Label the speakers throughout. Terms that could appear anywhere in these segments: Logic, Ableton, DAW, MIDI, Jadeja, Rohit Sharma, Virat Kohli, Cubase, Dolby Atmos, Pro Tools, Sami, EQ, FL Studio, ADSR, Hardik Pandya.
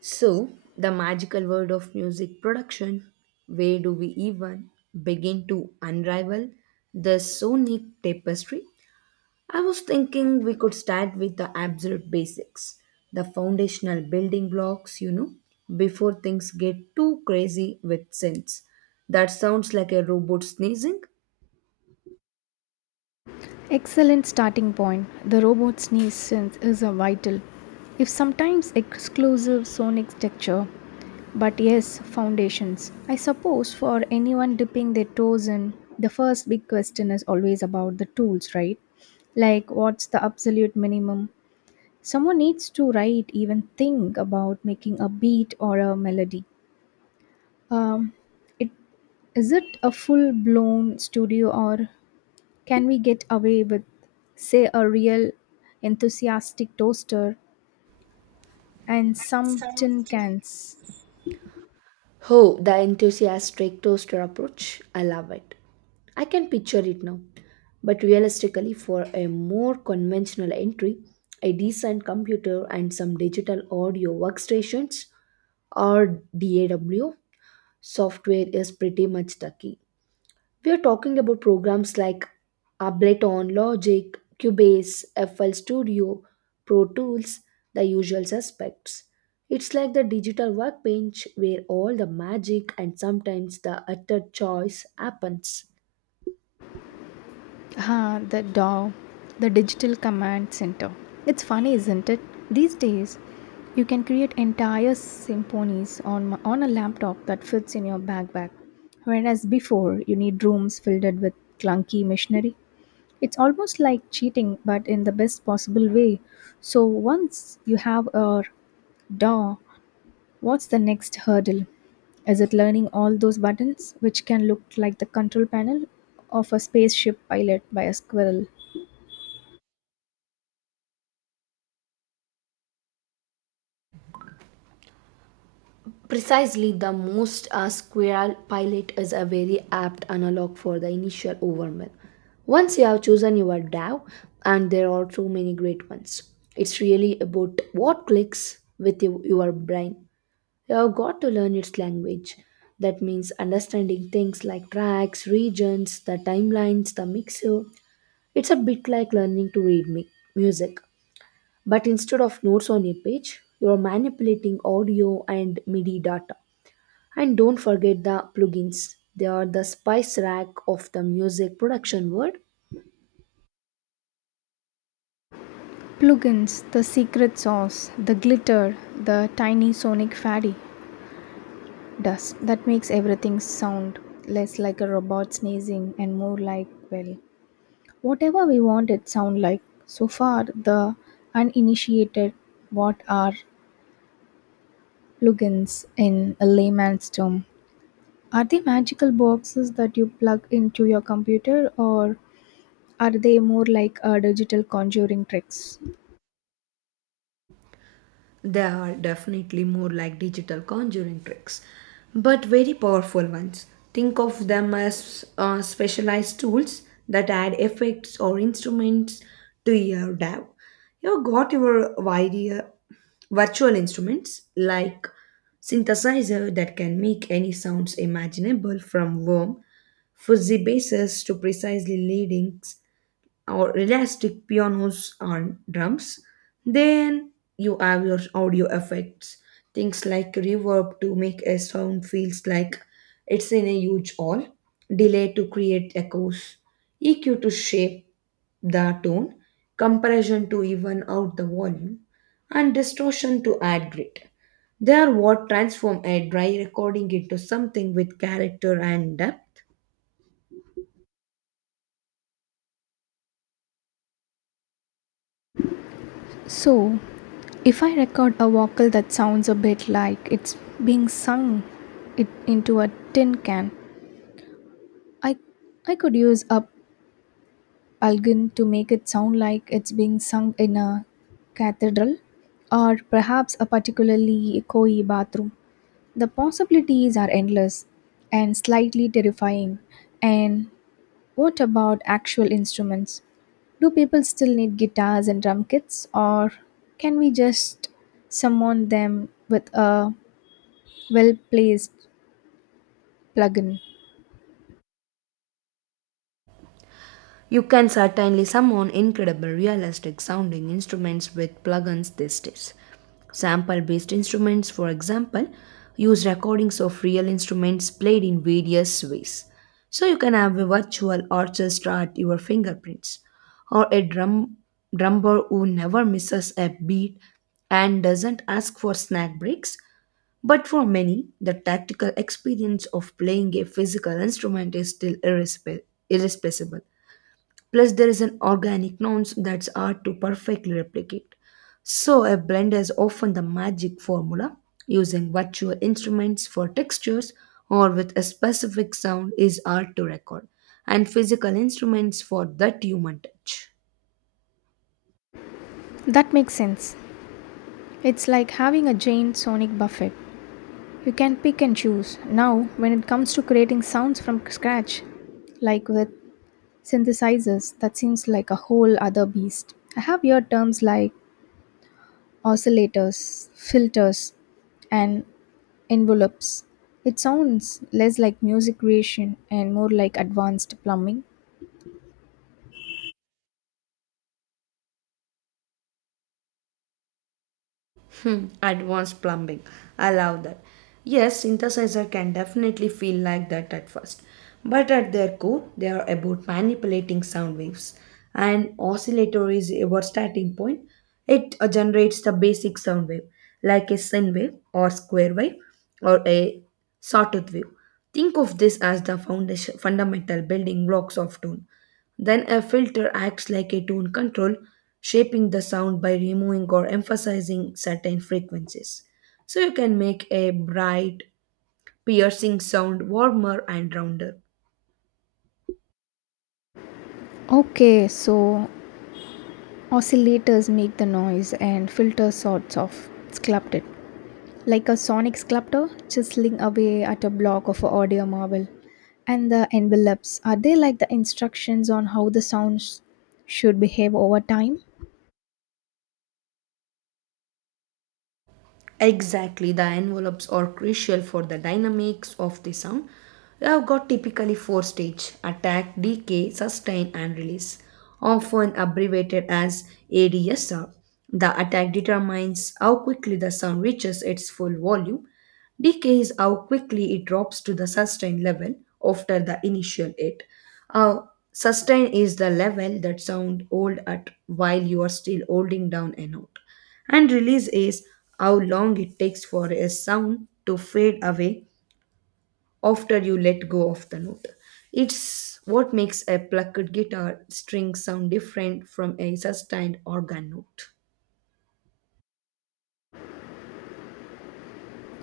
Speaker 1: So, the magical world of music production, where do we even begin to unravel the sonic tapestry? I was thinking we could start with the absolute basics, the foundational building blocks, before things get too crazy with synths. That sounds like a robot sneezing.
Speaker 2: Excellent starting point. The robot's sneeze sense is a vital, if sometimes exclusive sonic texture, but yes, foundations. I suppose for anyone dipping their toes in, the first big question is always about the tools, right? Like, what's the absolute minimum? Someone needs to write, even think about making a beat or a melody. Um, it is it a full blown studio or can we get away with, say, a real enthusiastic toaster and some tin cans?
Speaker 1: Oh, the enthusiastic toaster approach. I love it. I can picture it now. But realistically, for a more conventional entry, a decent computer and some digital audio workstations or DAW software is pretty much the key. We are talking about programs like Ableton, Logic, Cubase, FL Studio, Pro Tools, the usual suspects. It's like the digital workbench where all the magic and sometimes the utter choice happens.
Speaker 2: Ah, the DAW, the Digital Command Center. It's funny, isn't it? These days, you can create entire symphonies on a laptop that fits in your backpack, whereas before, you need rooms filled with clunky machinery. It's almost like cheating, but in the best possible way. So once you have a DAW, what's the next hurdle? Is it learning all those buttons, which can look like the control panel of a spaceship pilot by a squirrel?
Speaker 1: Precisely, the most squirrel pilot is a very apt analog for the initial overwhelm. Once you have chosen your DAO, and there are so many great ones, it's really about what clicks with you, your brain. You have got to learn its language. That means understanding things like tracks, regions, the timelines, the mixer. It's a bit like learning to read music. But instead of notes on a page, you are manipulating audio and MIDI data. And don't forget the plugins. They are the spice rack of the music production world.
Speaker 2: Plugins, the secret sauce, the glitter, the tiny sonic faddy dust that makes everything sound less like a robot sneezing and more like, well, whatever we want it sound like. So far, the uninitiated, what are plugins in a layman's term? Are they magical boxes that you plug into your computer, or are they more like digital conjuring tricks?
Speaker 1: They are definitely more like digital conjuring tricks, but very powerful ones. Think of them as specialized tools that add effects or instruments to your DAW. You've got your virtual instruments like synthesizer that can make any sounds imaginable from warm, fuzzy basses to precisely leading or elastic pianos and drums. Then you have your audio effects, things like reverb to make a sound feels like it's in a huge hall, delay to create echoes, EQ to shape the tone, compression to even out the volume, and distortion to add grit. They are what transform a dry recording into something with character and depth.
Speaker 2: So, if I record a vocal that sounds a bit like it's being sung it into a tin can, I I could use a plugin to make it sound like it's being sung in a cathedral, or perhaps a particularly echoey bathroom. The possibilities are endless and slightly terrifying, and what about actual instruments? Do people still need guitars and drum kits, or can we just summon them with a well placed plugin?
Speaker 1: You can certainly summon incredible realistic sounding instruments with plugins these days. Sample based instruments, for example, use recordings of real instruments played in various ways. So you can have a virtual orchestra at your fingerprints, or a drummer who never misses a beat and doesn't ask for snack breaks. But for many, the tactical experience of playing a physical instrument is still irreplaceable. Plus, there is an organic nuance that's hard to perfectly replicate. So, a blend is often the magic formula, using virtual instruments for textures or with a specific sound is hard to record, and physical instruments for that human touch.
Speaker 2: That makes sense. It's like having a giant sonic buffet. You can pick and choose. Now, when it comes to creating sounds from scratch, like with synthesizers, that seems like a whole other beast. I have heard terms like oscillators, filters, and envelopes. It sounds less like music creation and more like advanced plumbing.
Speaker 1: Hmm, advanced plumbing. I love that. Yes, synthesizer can definitely feel like that at first, but at their core, they are about manipulating sound waves. An oscillator is our starting point. It generates the basic sound wave, like a sine wave or square wave or a sawtooth wave. Think of this as the foundation, fundamental building blocks of tone. Then a filter acts like a tone control, shaping the sound by removing or emphasizing certain frequencies. So you can make a bright, piercing sound warmer and rounder.
Speaker 2: Okay, so oscillators make the noise and filter sorts of it's sculpted, like a sonic sculptor chiseling away at a block of an audio marble. And the envelopes, are they like the instructions on how the sounds should behave over time?
Speaker 1: Exactly, the envelopes are crucial for the dynamics of the sound. You have got typically four stage attack, decay, sustain, and release, often abbreviated as ADSR. The attack determines how quickly the sound reaches its full volume. Decay is how quickly it drops to the sustain level after the initial hit. Uh, Sustain is the level that sound hold at while you are still holding down a note and release is how long it takes for a sound to fade away after you let go of the note. It's what makes a plucked guitar string sound different from a sustained organ note.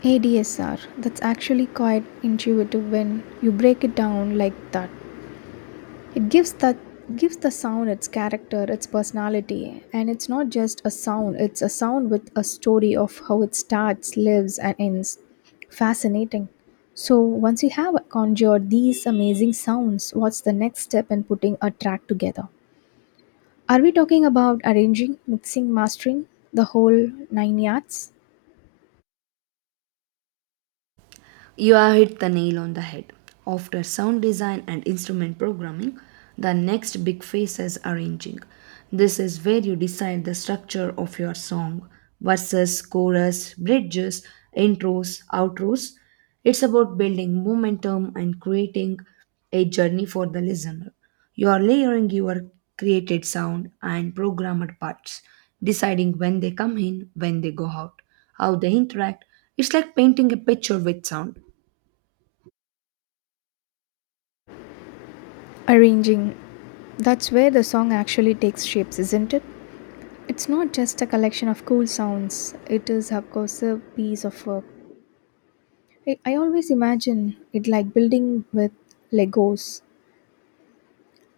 Speaker 2: ADSR, that's actually quite intuitive when you break it down like that. It gives the sound its character, its personality, and it's not just a sound, it's a sound with a story of how it starts, lives and ends. Fascinating. So once you have conjured these amazing sounds, what's the next step in putting a track together? Are we talking about arranging, mixing, mastering, the whole nine yards?
Speaker 1: You have hit the nail on the head. After sound design and instrument programming, the next big phase is arranging. This is where you decide the structure of your song verses, chorus, bridges, intros, outros. It's about building momentum and creating a journey for the listener. You are layering your created sound and programmed parts, deciding when they come in, when they go out, how they interact. It's like painting a picture with sound.
Speaker 2: Arranging. That's where the song actually takes shapes, isn't it? It's not just a collection of cool sounds, it is, of course, a piece of work. I always imagine it like building with Legos.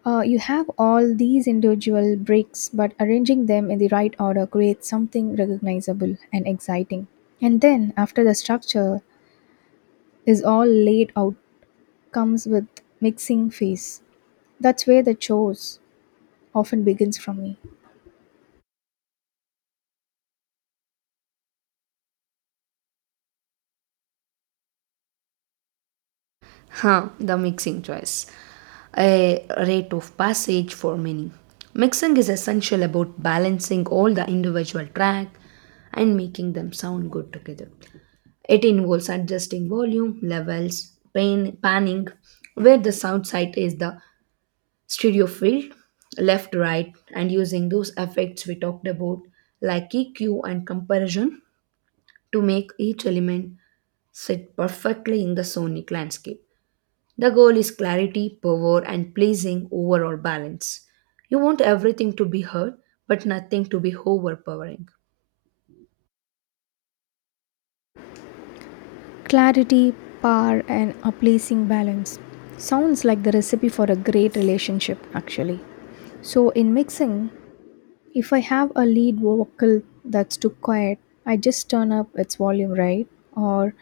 Speaker 2: You have all these individual bricks, but arranging them in the right order creates something recognizable and exciting. And then, after the structure is all laid out, comes with mixing phase. That's where the chores often begins from me.
Speaker 1: Huh, the mixing choice. A rite of passage for many. Mixing is essential about balancing all the individual track and making them sound good together. It involves adjusting volume, levels, pan, panning, where the sound site is the stereo field, left, right, and using those effects we talked about like EQ and comparison to make each element sit perfectly in the sonic landscape. The goal is clarity, power, and pleasing overall balance. You want everything to be heard, but nothing to be overpowering.
Speaker 2: Clarity, power, and a pleasing balance. Sounds like the recipe for a great relationship, actually. So, in mixing, if I have a lead vocal that's too quiet, I just turn up its volume, right? Or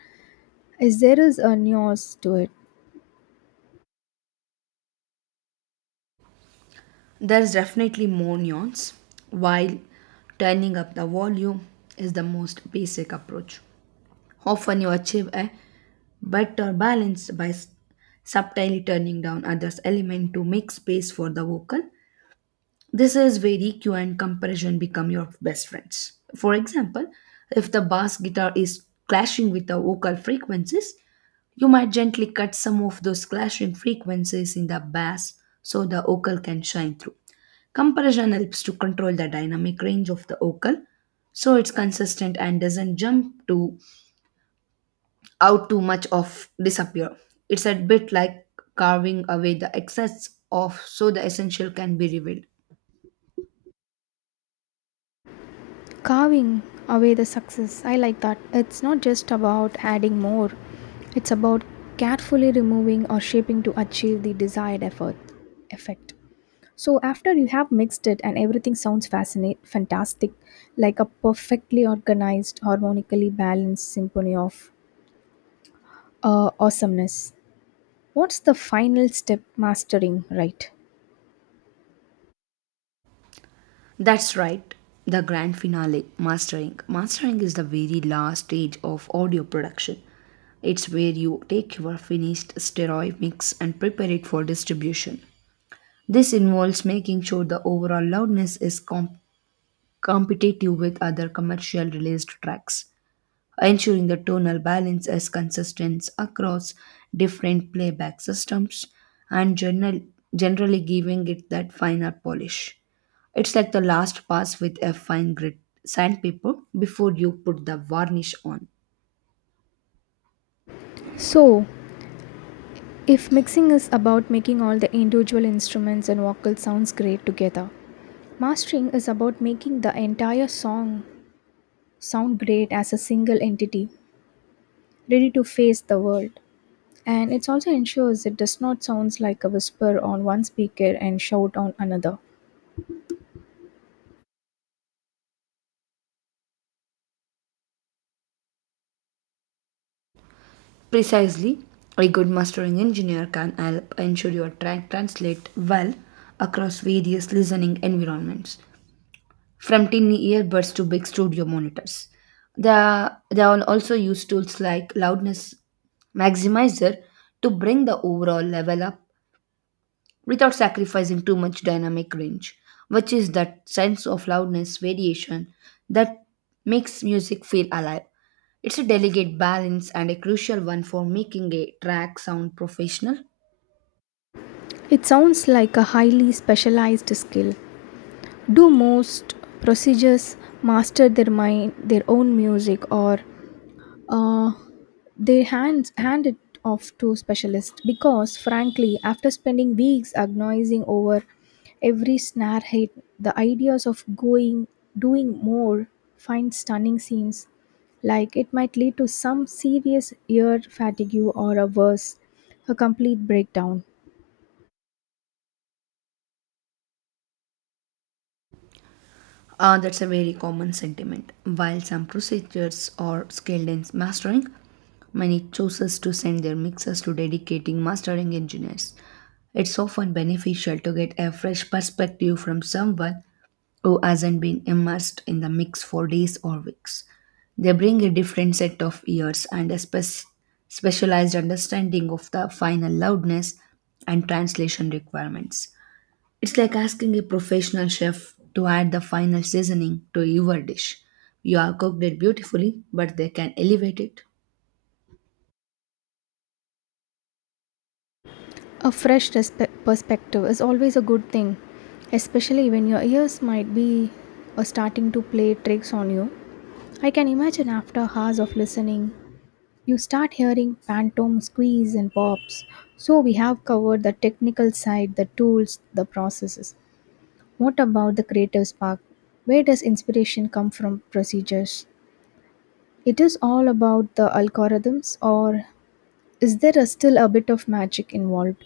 Speaker 2: is there is a nuance to it?
Speaker 1: There's definitely more nuance, while turning up the volume is the most basic approach. Often you achieve a better balance by subtly turning down others' element to make space for the vocal. This is where EQ and comparison become your best friends. For example, if the bass guitar is clashing with the vocal frequencies, you might gently cut some of those clashing frequencies in the bass so the vocal can shine through. Comparison helps to control the dynamic range of the vocal so it's consistent and doesn't jump to out too much of disappear. It's a bit like carving away the excess of so the essential can be revealed.
Speaker 2: Carving away the success. I like that. It's not just about adding more, it's about carefully removing or shaping to achieve the desired effort effect. So after you have mixed it and everything sounds fantastic, like a perfectly organized, harmonically balanced symphony of awesomeness. What's the final step mastering, right?
Speaker 1: That's right, the grand finale, mastering. Mastering is the very last stage of audio production. It's where you take your finished stereo mix and prepare it for distribution. This involves making sure the overall loudness is competitive with other commercial released tracks ensuring the tonal balance is consistent across different playback systems and generally giving it that finer polish. It's like the last pass with a fine grit sandpaper before you put the varnish on.
Speaker 2: So, if mixing is about making all the individual instruments and vocal sounds great together, mastering is about making the entire song sound great as a single entity, ready to face the world. And it also ensures it does not sound like a whisper on one speaker and shout on another.
Speaker 1: Precisely, a good mastering engineer can help ensure your track translate well across various listening environments, from tiny earbuds to big studio monitors. They all also use tools like loudness maximizer to bring the overall level up without sacrificing too much dynamic range, which is that sense of loudness variation that makes music feel alive. It's a delicate balance and a crucial one for making a track sound professional.
Speaker 2: It sounds like a highly specialized skill. Do most procedures master their mind, their own music, or uh, they hand it off to specialists because, frankly, after spending weeks agonizing over every snare hit, the ideas of going doing more find stunning scenes like it might lead to some serious ear fatigue or a worse, a complete breakdown.
Speaker 1: That's a very common sentiment. While some procedures are skilled in mastering, many chooses to send their mixers to dedicating mastering engineers. It's often beneficial to get a fresh perspective from someone who hasn't been immersed in the mix for days or weeks. They bring a different set of ears and a specialized understanding of the final loudness and translation requirements. It's like asking a professional chef to add the final seasoning to your dish. You have cooked it beautifully, but they can elevate it.
Speaker 2: A fresh perspective is always a good thing, especially when your ears might be starting to play tricks on you. I can imagine after hours of listening, you start hearing phantom squeeze and pops. So we have covered the technical side, the tools, the processes. What about the creative spark? Where does inspiration come from procedures? It is all about the algorithms or is there a still a bit of magic involved?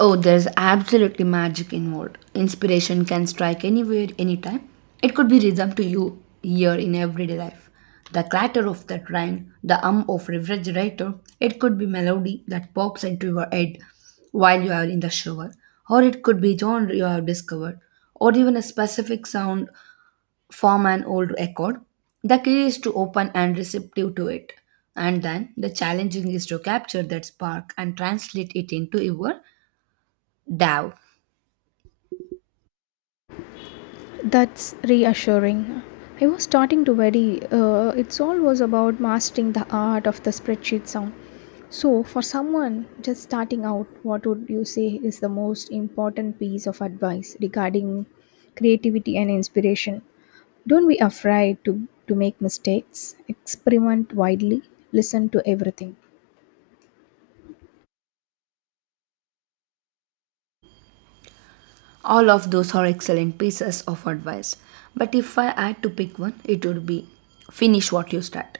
Speaker 1: Oh, there's absolutely magic involved. Inspiration can strike anywhere, anytime. It could be rhythm to you here in everyday life. The clatter of the train, the hum of refrigerator, it could be melody that pops into your head while you are in the shower, or it could be genre you have discovered, or even a specific sound form an old record. The key is to open and receptive to it. And then the challenging is to capture that spark and translate it into your DAO.
Speaker 2: That's reassuring. I was starting to worry. It's all was about mastering the art of the spreadsheet sound. So, for someone just starting out, what would you say is the most important piece of advice regarding creativity and inspiration? Don't be afraid to make mistakes, experiment widely, listen to everything.
Speaker 1: All of those are excellent pieces of advice. But if I had to pick one, it would be finish what you start.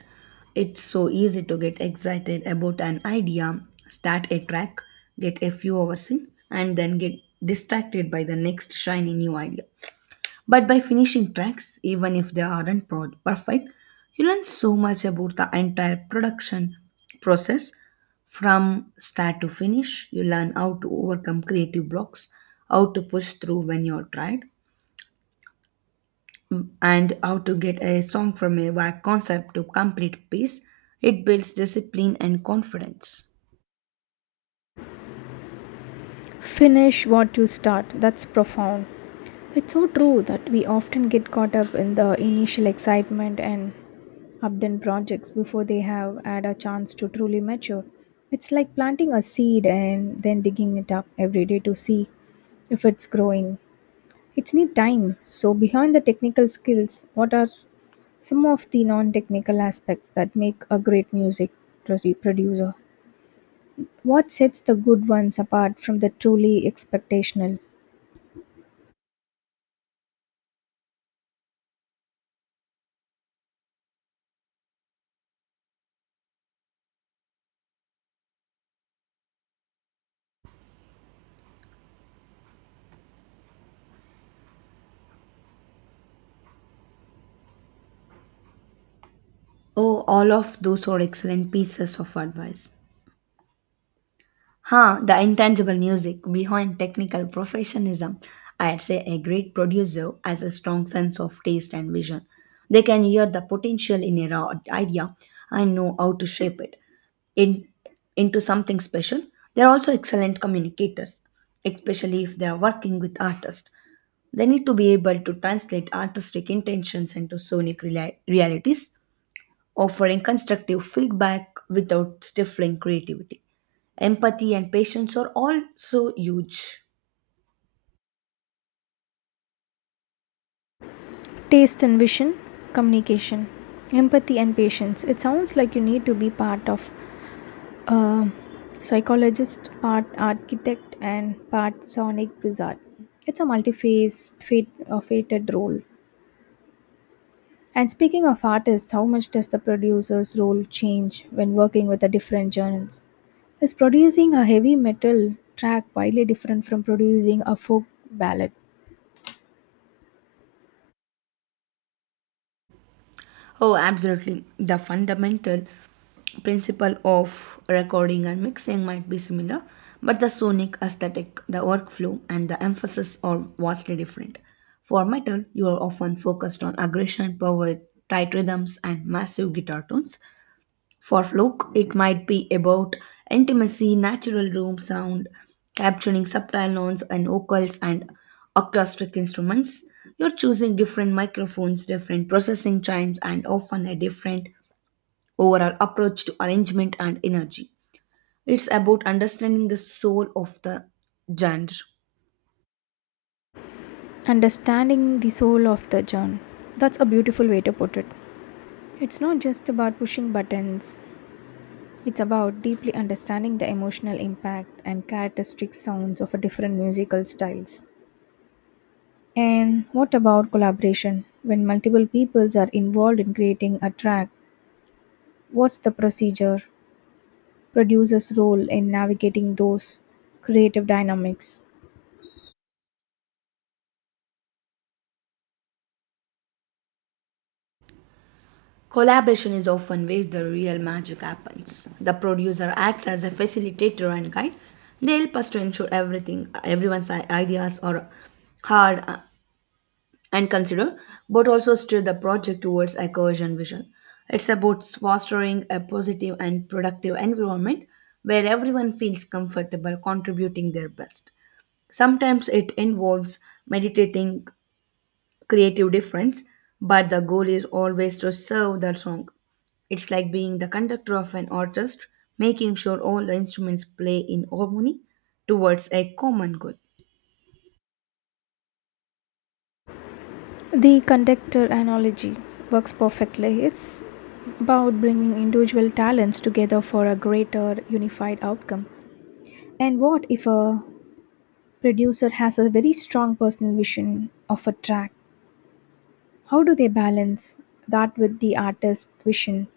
Speaker 1: It's so easy to get excited about an idea, start a track, get a few hours in, and then get distracted by the next shiny new idea. But by finishing tracks, even if they aren't perfect, you learn so much about the entire production process from start to finish. You learn how to overcome creative blocks, how to push through when you're tired, and how to get a song from a vague concept to complete piece. It builds discipline and confidence.
Speaker 2: Finish what you start. That's profound. It's so true that we often get caught up in the initial excitement and updone projects before they have had a chance to truly mature. It's like planting a seed and then digging it up every day to see if it's growing. It's need time. So behind the technical skills, what are some of the non-technical aspects that make a great music producer? What sets the good ones apart from the truly expectational?
Speaker 1: Oh, all of those are excellent pieces of advice. Huh, the intangible music behind technical professionalism. I'd say a great producer has a strong sense of taste and vision. They can hear the potential in a raw idea and know how to shape in, into something special. They're also excellent communicators, especially if they are working with artists. They need to be able to translate artistic intentions into sonic realities, offering constructive feedback without stifling creativity. Empathy and patience are also huge.
Speaker 2: Taste and vision, communication, empathy and patience. It sounds like you need to be part of a psychologist, part architect, and part sonic wizard. It's a fated role. And speaking of artists, how much does the producer's role change when working with the different genres? Is producing a heavy metal track widely different from producing a folk ballad?
Speaker 1: Oh, absolutely. The fundamental principle of recording and mixing might be similar, but the sonic aesthetic, the workflow, and the emphasis are vastly different. For metal, you are often focused on aggression, power, tight rhythms, and massive guitar tones. For Fluke, it might be about intimacy, natural room sound, capturing subtle notes and vocals and acoustic instruments. You're choosing different microphones, different processing chains, and often a different overall approach to arrangement and energy. It's about understanding the soul of the genre.
Speaker 2: Understanding the soul of the genre. That's a beautiful way to put it. It's not just about pushing buttons, it's about deeply understanding the emotional impact and characteristic sounds of a different musical styles. And what about collaboration? When multiple peoples are involved in creating a track, what's the procedure? Producer's role in navigating those creative dynamics.
Speaker 1: Collaboration is often where the real magic happens. The producer acts as a facilitator and guide. They help us to ensure everyone's ideas are heard, and considered, but also steer the project towards a cohesion vision. It's about fostering a positive and productive environment where everyone feels comfortable contributing their best. Sometimes it involves meditating creative difference, but the goal is always to serve the song. It's like being the conductor of an orchestra, making sure all the instruments play in harmony towards a common goal.
Speaker 2: The conductor analogy works perfectly. It's about bringing individual talents together for a greater unified outcome. And what if a producer has a very strong personal vision of a track, how do they balance that with the artist's vision?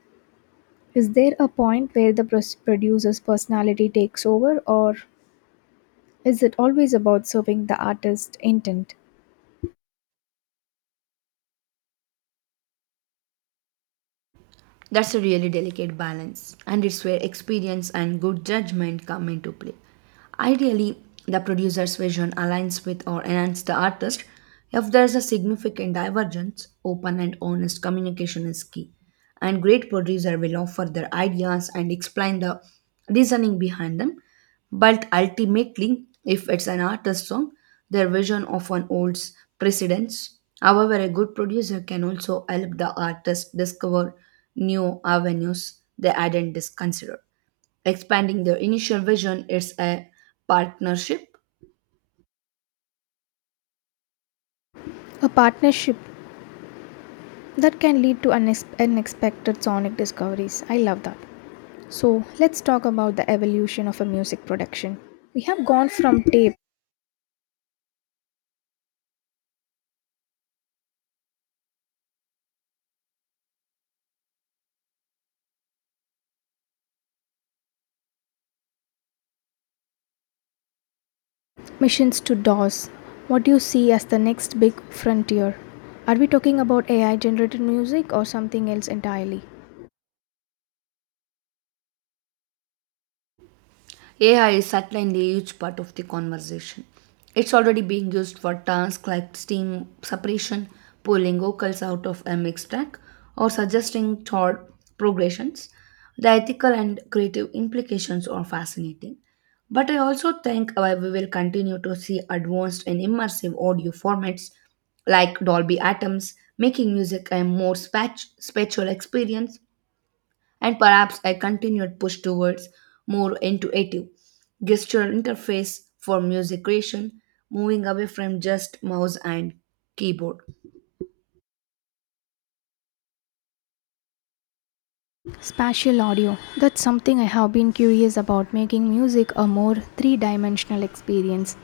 Speaker 2: Is there a point where the producer's personality takes over, or is it always about serving the artist's intent?
Speaker 1: That's a really delicate balance, and it's where experience and good judgment come into play. Ideally, the producer's vision aligns with or enhances the artist. If there's a significant divergence, open and honest communication is key. And great producers will offer their ideas and explain the reasoning behind them. But ultimately, if it's an artist's song, their vision often holds precedence. However, a good producer can also help the artist discover new avenues they hadn't considered. Expanding their initial vision is a partnership.
Speaker 2: A partnership that can lead to unexpected sonic discoveries. I love that. So let's talk about the evolution of a music production. We have gone from tape Missions to DOS. What do you see as the next big frontier? Are we talking about AI generated music or something else entirely?
Speaker 1: AI is certainly a huge part of the conversation. It's already being used for tasks like steam separation, pulling vocals out of a mix track, or suggesting chord progressions. The ethical and creative implications are fascinating. But I also think we will continue to see advanced and immersive audio formats like Dolby Atoms, making music a more spatial experience and perhaps a continued push towards more intuitive gestural interface for music creation, moving away from just mouse and keyboard.
Speaker 2: Spatial audio. That's something I have been curious about making music a more three dimensional experience.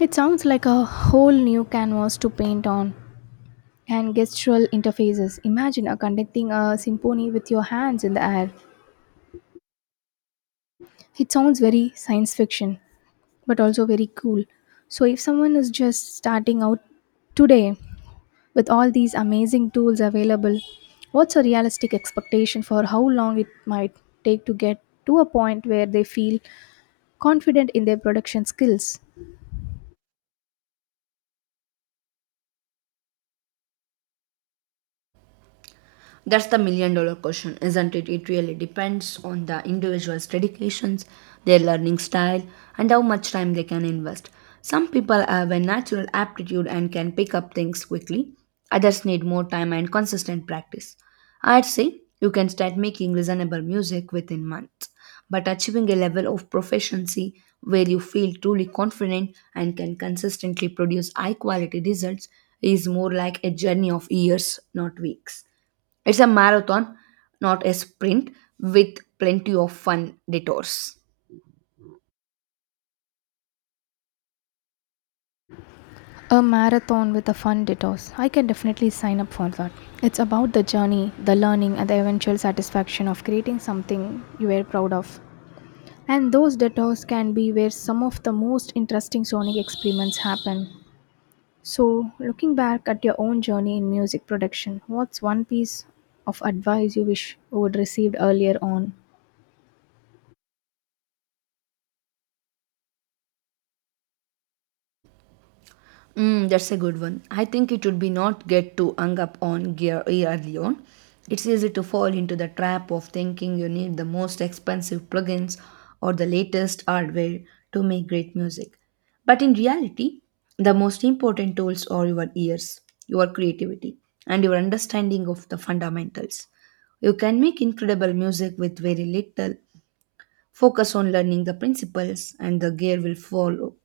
Speaker 2: It sounds like a whole new canvas to paint on. And gestural interfaces. Imagine conducting a symphony with your hands in the air. It sounds very science fiction, but also very cool. So, if someone is just starting out today, with all these amazing tools available, what's a realistic expectation for how long it might take to get to a point where they feel confident in their production skills?
Speaker 1: That's the million dollar question, isn't it? It really depends on the individual's dedications, their learning style, and how much time they can invest. Some people have a natural aptitude and can pick up things quickly, others need more time and consistent practice. I'd say you can start making listenable music within months, but achieving a level of proficiency where you feel truly confident and can consistently produce high quality results is more like a journey of years, not weeks. It's a marathon, not a sprint, with plenty of fun detours.
Speaker 2: A marathon with a fun detox. I can definitely sign up for that. It's about the journey, the learning, and the eventual satisfaction of creating something you are proud of. And those detours can be where some of the most interesting sonic experiments happen. So, looking back at your own journey in music production, what's one piece of advice you wish you would received earlier on?
Speaker 1: Mm, that's a good one. I think it would be not get too hung up on gear early on. It's easy to fall into the trap of thinking you need the most expensive plugins or the latest hardware to make great music. But in reality, the most important tools are your ears, your creativity, and your understanding of the fundamentals. You can make incredible music with very little. Focus on learning the principles, and the gear will follow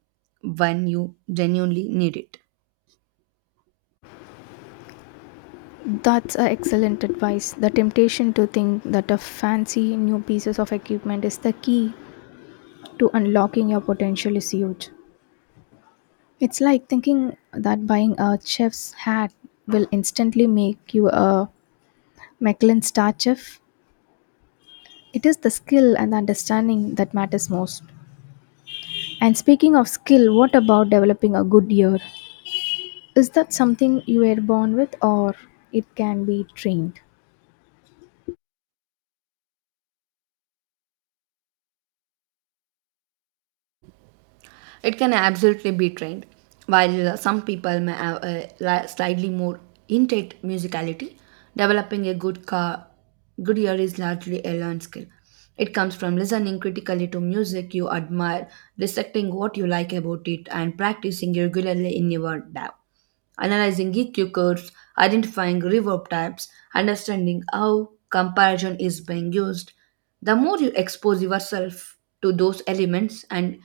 Speaker 1: when you genuinely need it.
Speaker 2: That's a excellent advice. The temptation to think that a fancy new pieces of equipment is the key to unlocking your potential is huge. It's like thinking that buying a chef's hat will instantly make you a Michelin star chef. It is the skill and understanding that matters most. And speaking of skill, what about developing a good ear? Is that something you were born with or it can be trained?
Speaker 1: It can absolutely be trained. While, some people may have a slightly more innate musicality, developing a good ear is largely a learned skill. It comes from listening critically to music you admire, dissecting what you like about it, and practicing regularly in your DAW, analyzing EQ curves, identifying reverb types, understanding how comparison is being used. The more you expose yourself to those elements and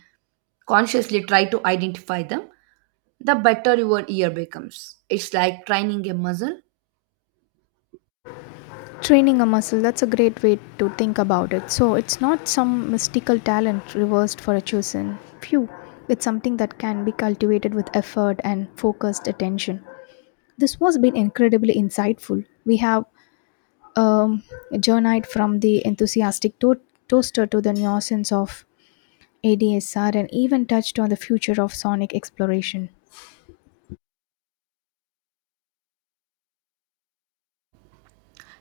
Speaker 1: consciously try to identify them, the better your ear becomes. It's like training a muscle.
Speaker 2: Training a muscle, that's a great way to think about it. So it's not some mystical talent reversed for a chosen few. It's something that can be cultivated with effort and focused attention. This was been incredibly insightful. We have um, journeyed from the enthusiastic toaster to the nuisance of ADSR and even touched on the future of sonic exploration.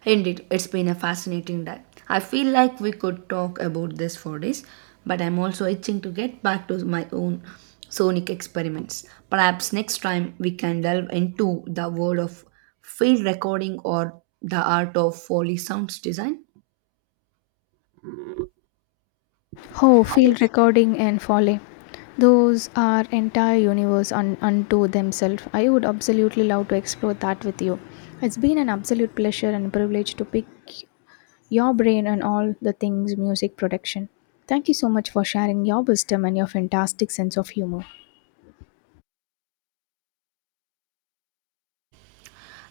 Speaker 1: Indeed, it's been a fascinating dive. I feel like we could talk about this for days, but I'm also itching to get back to my own sonic experiments. Perhaps next time we can delve into the world of field recording or the art of Foley sounds design.
Speaker 2: Oh, field recording and foley. Those are entire universe unto themselves. I would absolutely love to explore that with you. It's been an absolute pleasure and privilege to pick your brain on all the things music production. Thank you so much for sharing your wisdom and your fantastic sense of humor.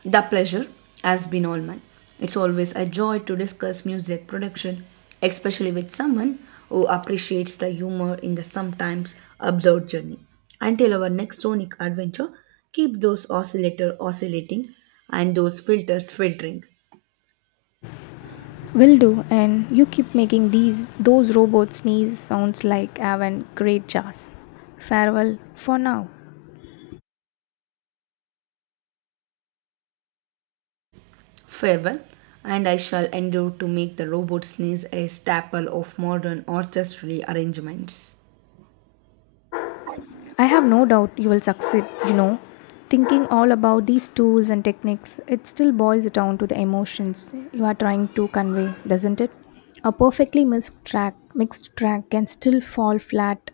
Speaker 1: The pleasure has been all mine. It's always a joy to discuss music production, especially with someone who appreciates the humor in the sometimes absurd journey. Until our next sonic adventure, keep those oscillator oscillating and those filters filtering.
Speaker 2: Will do, and you keep making these those robot sneeze sounds like Avon. Great jazz. Farewell for now.
Speaker 1: Farewell, and I shall endeavor to make the robot sneeze a staple of modern orchestral arrangements.
Speaker 2: I have no doubt you will succeed, Thinking all about these tools and techniques, it still boils down to the emotions you are trying to convey, doesn't it? A perfectly mixed track can still fall flat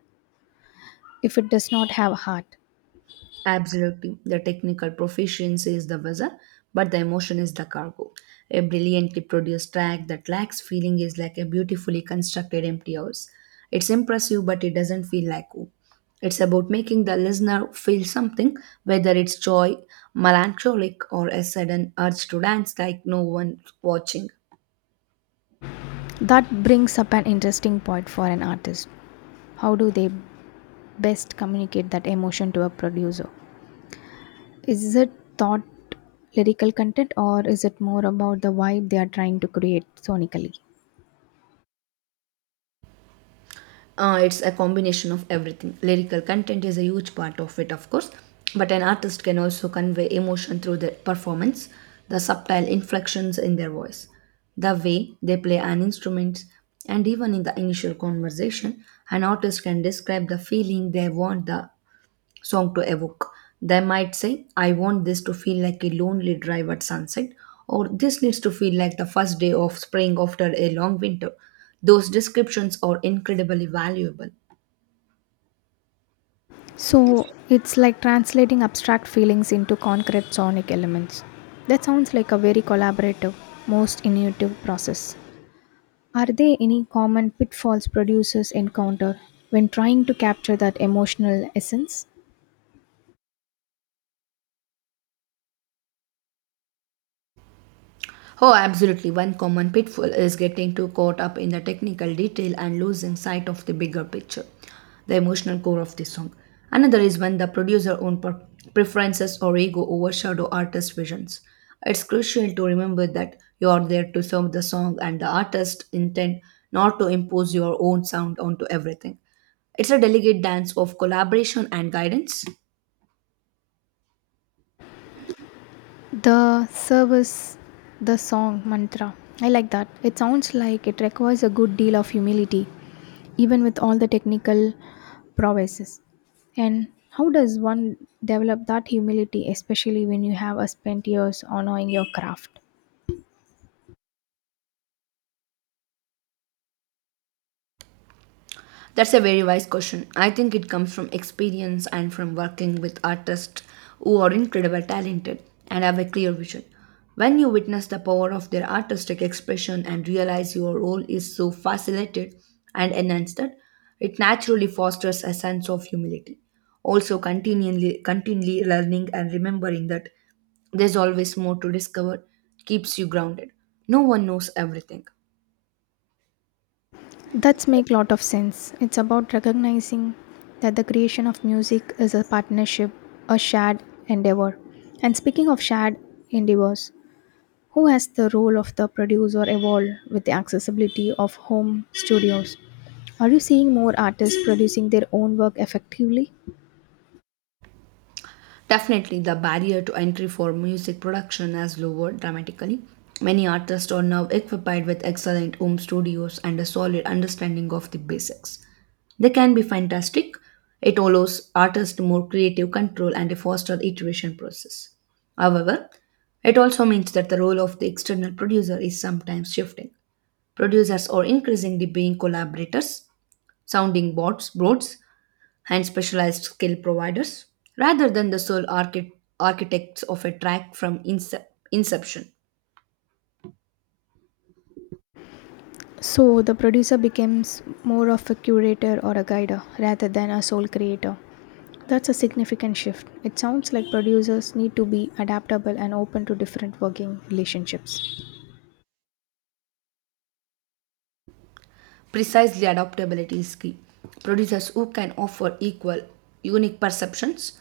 Speaker 2: if it does not have heart.
Speaker 1: Absolutely. The technical proficiency is the vessel, but the emotion is the cargo. A brilliantly produced track that lacks feeling is like a beautifully constructed empty house. It's impressive, but it doesn't feel like home. It's about making the listener feel something, whether it's joy, melancholic, or a sudden urge to dance like no one watching.
Speaker 2: That brings up an interesting point for an artist. How do they best communicate that emotion to a producer? Is it thought lyrical content or is it more about the vibe they are trying to create sonically?
Speaker 1: It's a combination of everything. Lyrical content is a huge part of it, of course, but an artist can also convey emotion through their performance, the subtle inflections in their voice, the way they play an instrument, and even in the initial conversation, an artist can describe the feeling they want the song to evoke. They might say, I want this to feel like a lonely drive at sunset, or this needs to feel like the first day of spring after a long winter. Those descriptions are incredibly valuable.
Speaker 2: So it's like translating abstract feelings into concrete sonic elements. That sounds like a very collaborative, most innovative process. Are there any common pitfalls producers encounter when trying to capture that emotional essence?
Speaker 1: Oh, absolutely. One common pitfall is getting too caught up in the technical detail and losing sight of the bigger picture, the emotional core of the song. Another is when the producer own preferences or ego overshadow artist visions. It's crucial to remember that you are there to serve the song and the artist intent, not to impose your own sound onto everything. It's a delicate dance of collaboration and guidance.
Speaker 2: The service, the song mantra. I like that. It sounds like it requires a good deal of humility, even with all the technical prowesses. And how does one develop that humility, especially when you have spent years honoring your craft?
Speaker 1: That's a very wise question. I think it comes from experience and from working with artists who are incredibly talented and have a clear vision. When you witness the power of their artistic expression and realize your role is so facilitated and enhanced, that it naturally fosters a sense of humility. Also, continually learning and remembering that there's always more to discover keeps you grounded. No one knows everything.
Speaker 2: That's make lot of sense. It's about recognizing that the creation of music is a partnership, a shared endeavor. And speaking of shared endeavors, who has the role of the producer evolved with the accessibility of home studios? Are you seeing more artists producing their own work effectively?
Speaker 1: Definitely, the barrier to entry for music production has lowered dramatically. Many artists are now equipped with excellent home studios and a solid understanding of the basics. They can be fantastic. It allows artists more creative control and a faster iteration process. However, it also means that the role of the external producer is sometimes shifting. Producers are increasingly being collaborators, boards, and specialized skill providers rather than the sole architects of a track from inception.
Speaker 2: So the producer becomes more of a curator or a guider rather than a sole creator. That's a significant shift. It sounds like producers need to be adaptable and open to different working relationships.
Speaker 1: Precisely, adaptability is key. Producers who can offer equal, unique perceptions,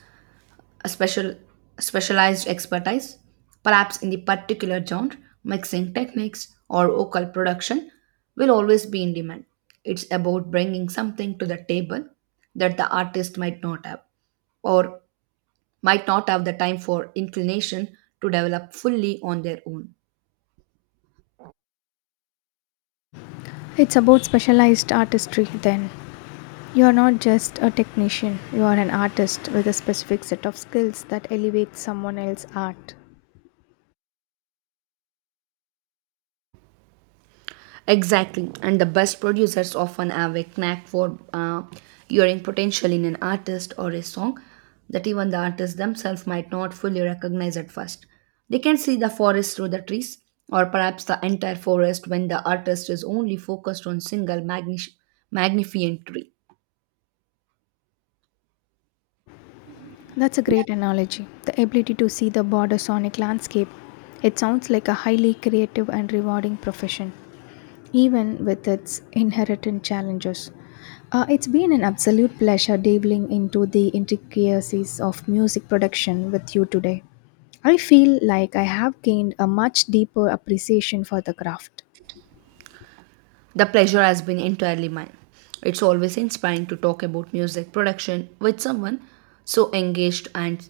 Speaker 1: a special, specialized expertise, perhaps in the particular genre, mixing techniques, or vocal production, will always be in demand. It's about bringing something to the table that the artist might not have or might not have the time for inclination to develop fully on their own.
Speaker 2: It's about specialized artistry, then. You are not just a technician, you are an artist with a specific set of skills that elevates someone else's art.
Speaker 1: Exactly, and the best producers often have a knack for, hearing potential in an artist or a song that even the artists themselves might not fully recognize at first. They can see the forest through the trees, or perhaps the entire forest when the artist is only focused on magnificent tree.
Speaker 2: That's a great analogy. The ability to see the broader sonic landscape. It sounds like a highly creative and rewarding profession, even with its inherent challenges. It's been an absolute pleasure delving into the intricacies of music production with you today. I feel like I have gained a much deeper appreciation for the craft.
Speaker 1: The pleasure has been entirely mine. It's always inspiring to talk about music production with someone so engaged and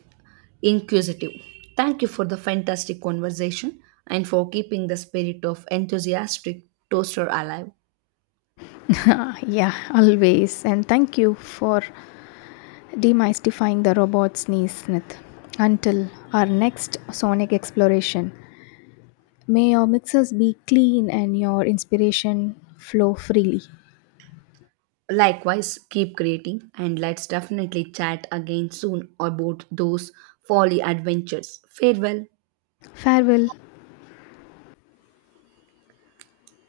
Speaker 1: inquisitive. Thank you for the fantastic conversation and for keeping the spirit of enthusiastic toaster alive.
Speaker 2: Yeah, always. And thank you for demystifying the robot's knees myth. Until our next sonic exploration, may your mixers be clean and your inspiration flow freely.
Speaker 1: Likewise, keep creating and let's definitely chat again soon about those folly adventures. Farewell.
Speaker 2: Farewell.